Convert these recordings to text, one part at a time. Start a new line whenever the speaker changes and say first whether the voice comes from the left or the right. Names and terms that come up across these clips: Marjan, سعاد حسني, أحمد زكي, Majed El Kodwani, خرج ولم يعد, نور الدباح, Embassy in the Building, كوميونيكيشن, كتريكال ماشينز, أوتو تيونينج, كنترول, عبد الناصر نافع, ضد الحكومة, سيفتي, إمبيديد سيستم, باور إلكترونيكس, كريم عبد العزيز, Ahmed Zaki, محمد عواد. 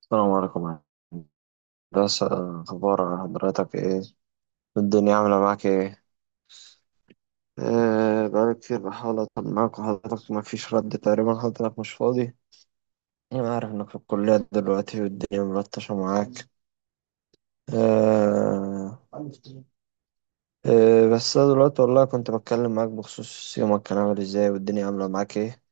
right: السلام عليكم. بس أخبار حضرتك إيه؟ الدنيا عاملة معاك إيه؟ إيه، بقالي كتير بحاول أطمن معاك وحضرتك مفيش رد تقريبا، حضرتك مش فاضي. أنا عارف إنك في الكلية دلوقتي والدنيا ملطشة معاك. إيه؟ إيه بس أنا دلوقتي والله كنت بتكلم معاك بخصوص يومك كان عامل إزاي، والدنيا عاملة معاك إيه؟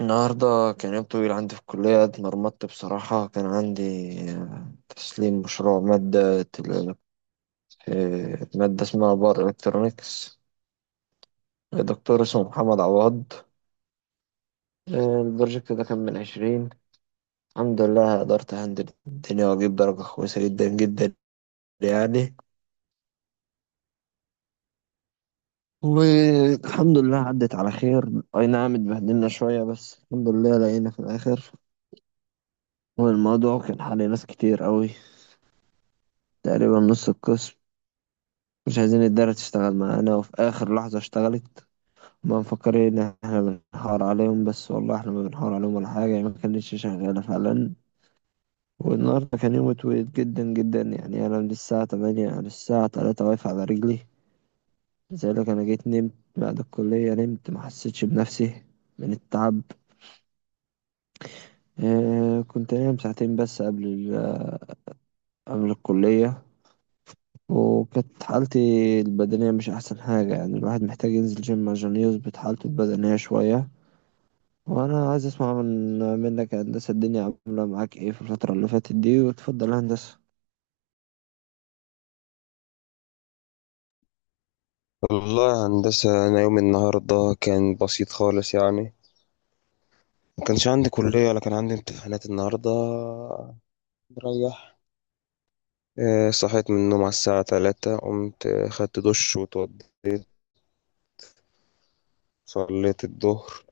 right: النهاردة كان يوم طويل عندي في الكلية، اتمرمطت بصراحة. كان عندي تسليم مشروع مادة. مادة اسمها باور إلكترونيكس، دكتور اسمه محمد عواد. البروجكت ده كان من 20. الحمد لله قدرت أهندل الدنيا وأجيب درجة كويسة جدا جدا يعني. والحمد لله عدت على خير، أي نعم اتبهدلنا شوية بس الحمد لله لقينا في الآخر. والموضوع كان حل ناس كتير قوي، تقريبا نص القسم، مش عايزين الدارة تشتغل معانا وفي آخر لحظة اشتغلت. ما مفكرين إن احنا بنحاور عليهم، بس والله احنا ما بنحاور عليهم ولا حاجة، يعني ما كانتش شغالة فعلا. والنهاردة كان يوم طويل جدا جدا، يعني أنا من الساعة 8 على الساعة 3 واقف على رجلي. لذلك أنا جيت نمت بعد الكلية، نمت ما حسيتش بنفسي من التعب. كنت نايم ساعتين بس قبل قبل الكلية، وكانت حالتي البدنية مش أحسن حاجة. يعني الواحد محتاج ينزل جيم عشان يظبط حالته البدنية شوية. وأنا عايز أسمع منك يا هندسة، الدنيا عاملة معاك إيه في الفترة اللي فاتت دي؟ وتفضل يا هندسة.
left: والله يا هندسة، أنا يوم النهاردة كان بسيط خالص يعني. ما كانش عندي كلية ولا كان عندي امتحانات النهاردة، مريح. صحيت من النوم على الساعة 3، قمت خدت دش وتوضيت، صليت الظهر.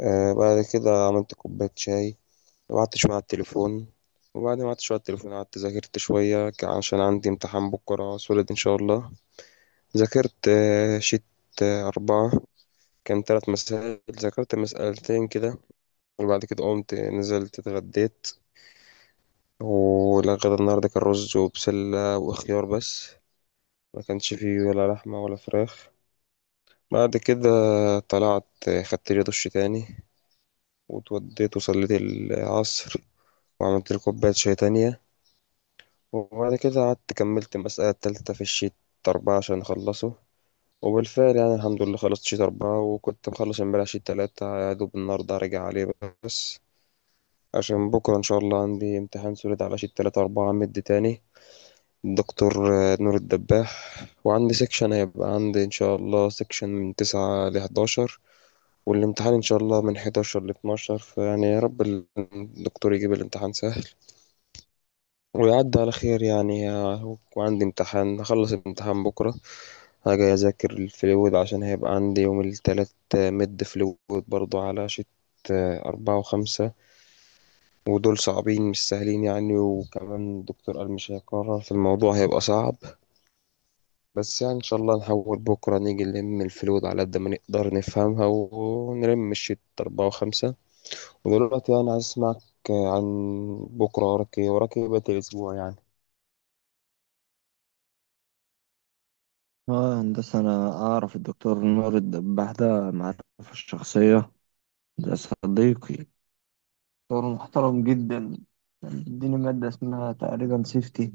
left: بعد كده عملت كوباية شاي وقعدت شوية على التليفون. وبعد ما قعدت شوية على التليفون، قعدت ذاكرت شوية عشان عندي امتحان بكرة سولد إن شاء الله. ذاكرت شيت أربعة، كان تلات مسائل، ذاكرت مسألتين كده. وبعد كده قمت نزلت اتغديت، والغدا النهاردة كان رز وبسلة وخيار بس، ما كانش فيه ولا لحمة ولا فراخ. بعد كده طلعت، خدت لي دش تاني واتوديت وصليت العصر، وعملت لي كوباية شاي تانية. وبعد كده قعدت كملت المسألة التالتة في الشيت أربعة عشان أخلصه. وبالفعل يعني الحمد لله خلصت شيت أربعة، وكنت مخلص امبارح شيت تلاتة يا دوب، النهاردة هرجع عليه بس. عشان بكرة إن شاء الله عندي امتحان سوليد على شيت تلاتة أربعة مد تاني، دكتور نور الدباح، وعندي سيكشن، هيبقى عندي إن شاء الله سيكشن من 9 لـ11، والامتحان إن شاء الله من 11 لـ12. فيعني يا رب الدكتور يجيب الامتحان سهل ويعدي على خير يعني. وعندي امتحان، هخلص الامتحان بكرة هاجي أذاكر الفلويد، عشان هيبقى عندي يوم التلات مد فلويد برضو على شت أربعة وخمسة، ودول صعبين مش سهلين يعني. وكمان الدكتور قال مش هيكرر في الموضوع، هيبقى صعب بس. يعني ان شاء الله نحاول بكره نيجي نلم الفلود على قد ما نقدر نفهمها، ونلم الشيت اربعة وخمسة. ودلوقتي انا عايز اسمعك عن بكره، وراك ايه وراك ايه بقية الاسبوع يعني؟
right: اه هندسة، أنا أعرف الدكتور نور الدباح ده معرفة الشخصية. ده صديقي، دكتور محترم جدا. كان بيديني مادة اسمها تقريبا سيفتي.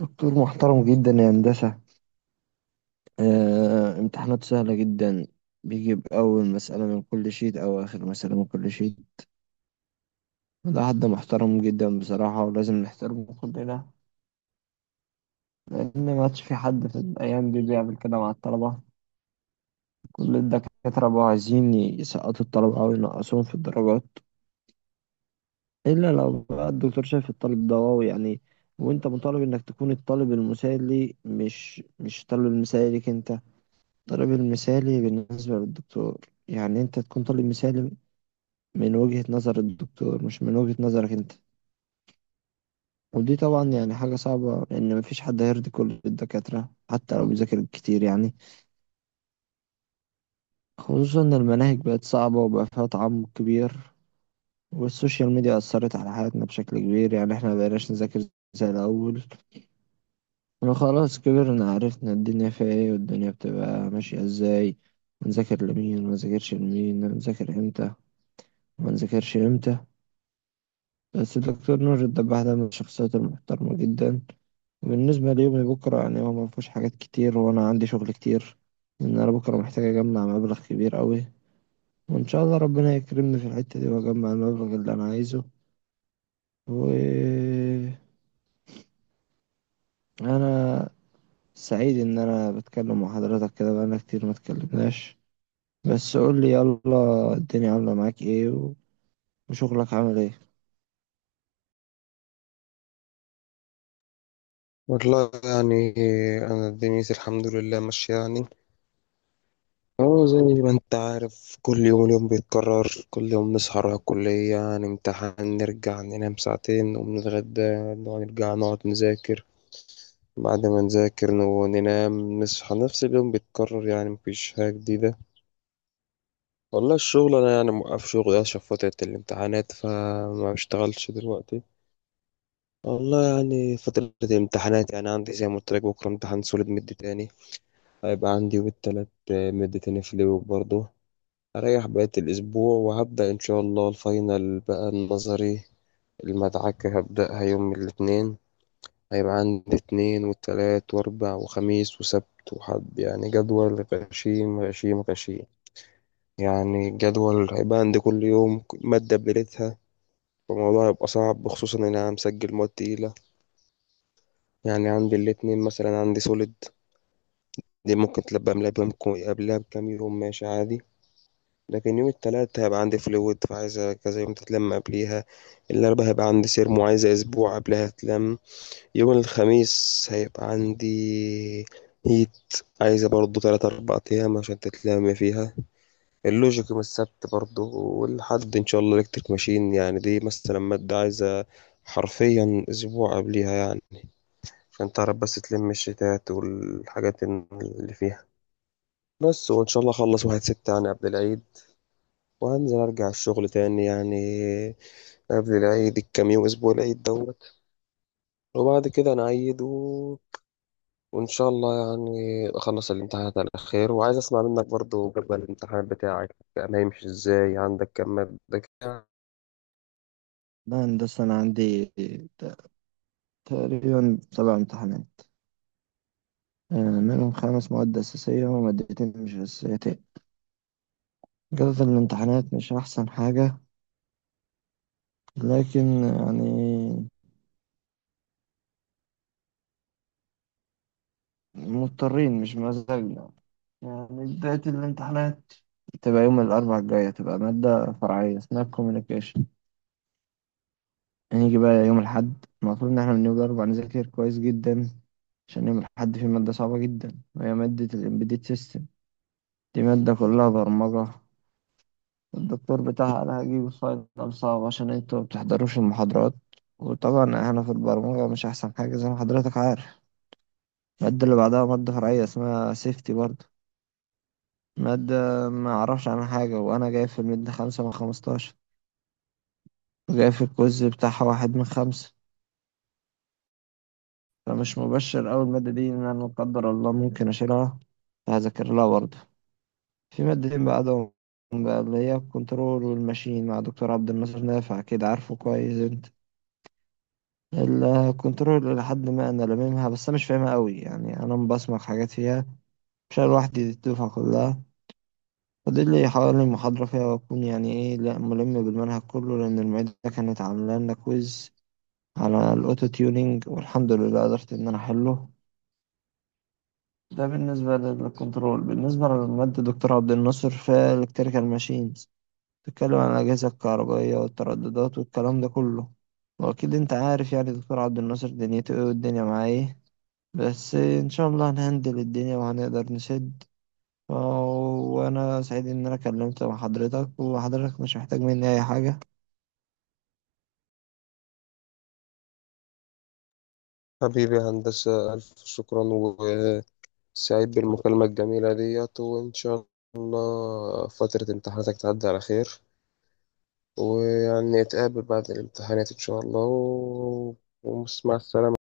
right: دكتور محترم جدا يا هندسة. امتحانات سهلة جدا، بيجيب أول مسألة من كل شيت أو آخر مسألة من كل شيت. ده حد محترم جدا بصراحة، ولازم نحترمه كلنا، لأن ما عادش في حد في الأيام دي بيعمل كده مع الطلبة. كل الدكاترة بقوا عايزين يسقطوا الطلبة أو ينقصوهم في الدرجات، إلا لو بقى الدكتور شايف الطالب ده واو يعني. وأنت مطالب إنك تكون الطالب المثالي، مش الطالب المثالي ليك أنت، الطالب المثالي بالنسبة للدكتور. يعني أنت تكون طالب مثالي من وجهة نظر الدكتور مش من وجهة نظرك أنت. ودي طبعا يعني حاجة صعبة، لأن مفيش حد هيرضي كل الدكاترة حتى لو بيذاكر كتير يعني. خصوصا إن المناهج بقت صعبة وبقى فيها تعمق كبير، والسوشيال ميديا أثرت على حياتنا بشكل كبير. يعني إحنا مبقيناش نذاكر زي الأول، احنا خلاص كبرنا، عرفنا الدنيا فيها إيه والدنيا بتبقى ماشية إزاي، ونذاكر لمين ونذاكرش لمين، ونذاكر إمتى ونذاكرش إمتى. بس الدكتور نور الدباح ده من الشخصيات المحترمة جدا. وبالنسبة ليومي بكرة، يعني هو مفهوش حاجات كتير وأنا عندي شغل كتير. إن أنا بكرة محتاج أجمع مبلغ كبير أوي، وإن شاء الله ربنا يكرمني في الحتة دي وأجمع المبلغ اللي أنا عايزه. و أنا سعيد إن أنا بتكلم مع حضرتك كده، بقالنا كتير ما اتكلمناش. بس قول لي يلا، الدنيا عاملة معاك إيه وشغلك عامل إيه؟
left: والله يعني أنا دنيتي الحمد لله ماشية يعني. أهو زي ما أنت عارف، كل يوم اليوم بيتكرر، كل يوم نصحى نروح الكلية، نمتحن، نرجع ننام ساعتين، نقوم نتغدى، نرجع نقعد نذاكر، بعد ما نذاكر ننام، نصحى، نفس اليوم بيتكرر يعني مفيش حاجة جديدة. والله الشغل انا يعني موقف شغل عشان فترة الامتحانات، فما بشتغلش دلوقتي. والله يعني فترة الامتحانات، يعني عندي زي ما قلت لك بكرة امتحان سوليد مد تاني هيبقى عندي، والتلات مد تاني في اليوم برضه. هريح بقية الأسبوع وهبدأ إن شاء الله الفاينل بقى، النظري المدعكة هبدأها يوم الاثنين. هيبقى عندي اتنين وتلات وأربع وخميس وسبت وحد، يعني جدول غشيم غشيم غشيم. يعني الجدول هيبقى عندي كل يوم مادة بليلتها، فالموضوع هيبقى صعب خصوصا ان انا مسجل مواد تقيلة. يعني عندي الاتنين مثلا عندي سوليد، دي ممكن تلبى قبلها بيوم قبلها بكام يوم ماشي عادي. لكن يوم التلات هيبقى عندي فلويد، فعايز كذا يوم تتلم قبليها. الأربعاء هيبقى عندي سيرمو، عايزة أسبوع قبلها تلم. يوم الخميس هيبقى عندي هيت، عايزة برضو تلات أربع أيام عشان تتلم فيها. اللوجيك يوم السبت برضو، والحد إن شاء الله إلكتريك ماشين، يعني دي مثلا مادة عايزة حرفيا أسبوع قبليها يعني، عشان تعرف بس تلم الشتات والحاجات اللي فيها بس. وإن شاء الله أخلص 1/6 يعني قبل العيد، وهنزل أرجع الشغل تاني يعني. قبل العيد الكام يوم، أسبوع العيد دوت، وبعد كده نعيد، و... وإن شاء الله يعني أخلص الامتحانات على خير. وعايز أسمع منك برضو، جدول الامتحان بتاعك كان هيمشي إزاي؟ عندك كام مادة كده؟
right: لا هندسة، أنا عندي ت- تقريبا 7 امتحانات، آه، منهم 5 مواد أساسية ومادتين مش أساسيتين. جودة الامتحانات مش أحسن حاجة، لكن يعني مضطرين مش مزاجنا. يعني بداية الامتحانات تبقى يوم الأربعاء الجاية، تبقى مادة فرعية اسمها كوميونيكيشن. هنيجي بقى يوم الأحد، المفروض إن احنا بنرجع نذاكر كويس جدا، عشان يوم الأحد في مادة صعبة جدا وهي مادة الإمبيديد سيستم. دي مادة كلها برمجة. الدكتور بتاعها قال هجيب فاينل صعب عشان انتوا ما بتحضروش المحاضرات، وطبعا احنا في البرمجة مش أحسن حاجة زي ما حضرتك عارف. المادة اللي بعدها مادة فرعية اسمها سيفتي برضه. مادة ما أعرفش عنها حاجة، وأنا جايب في المادة 5 من 15، وجايب في الكوز بتاعها 1 من 5. فمش مبشر أوي المادة دي، إن أنا لا قدر الله ممكن أشيلها. هذاكر لها برضه. في مادتين بعدهم بقى، اللي هي الكنترول والماشين، مع دكتور عبد الناصر نافع كده عارفه كويس أنت. الكنترول لحد ما أنا لاممها، بس أنا مش فاهمها أوي يعني، أنا مبصمك حاجات فيها. مش أنا لوحدي، دي الدفعة كلها. فاضل لي حوالي محاضرة فيها وأكون يعني إيه، لأ ملم بالمنهج كله، لأن المعيدة كانت عاملة لنا كويز على الأوتو تيونينج والحمد لله قدرت إن أنا أحله. ده بالنسبة للكنترول. بالنسبة للمادة دكتور عبد الناصر في الكتريكال ماشينز، تتكلم عن الأجهزة الكهربائية والترددات والكلام ده كله. وأكيد أنت عارف يعني دكتور عبد الناصر دنيته إيه والدنيا معاه إيه. بس إن شاء الله هنهندل الدنيا وهنقدر نسد. وأنا سعيد إن أنا كلمت مع حضرتك، وحضرتك مش محتاج مني أي حاجة.
left: حبيبي يا هندسة، ألف شكرا، وسعيد بالمكالمة الجميلة ديت، وإن شاء الله فترة امتحاناتك تعدي على خير، ويعني نتقابل بعد الامتحانات إن شاء الله، و... ومع السلامة.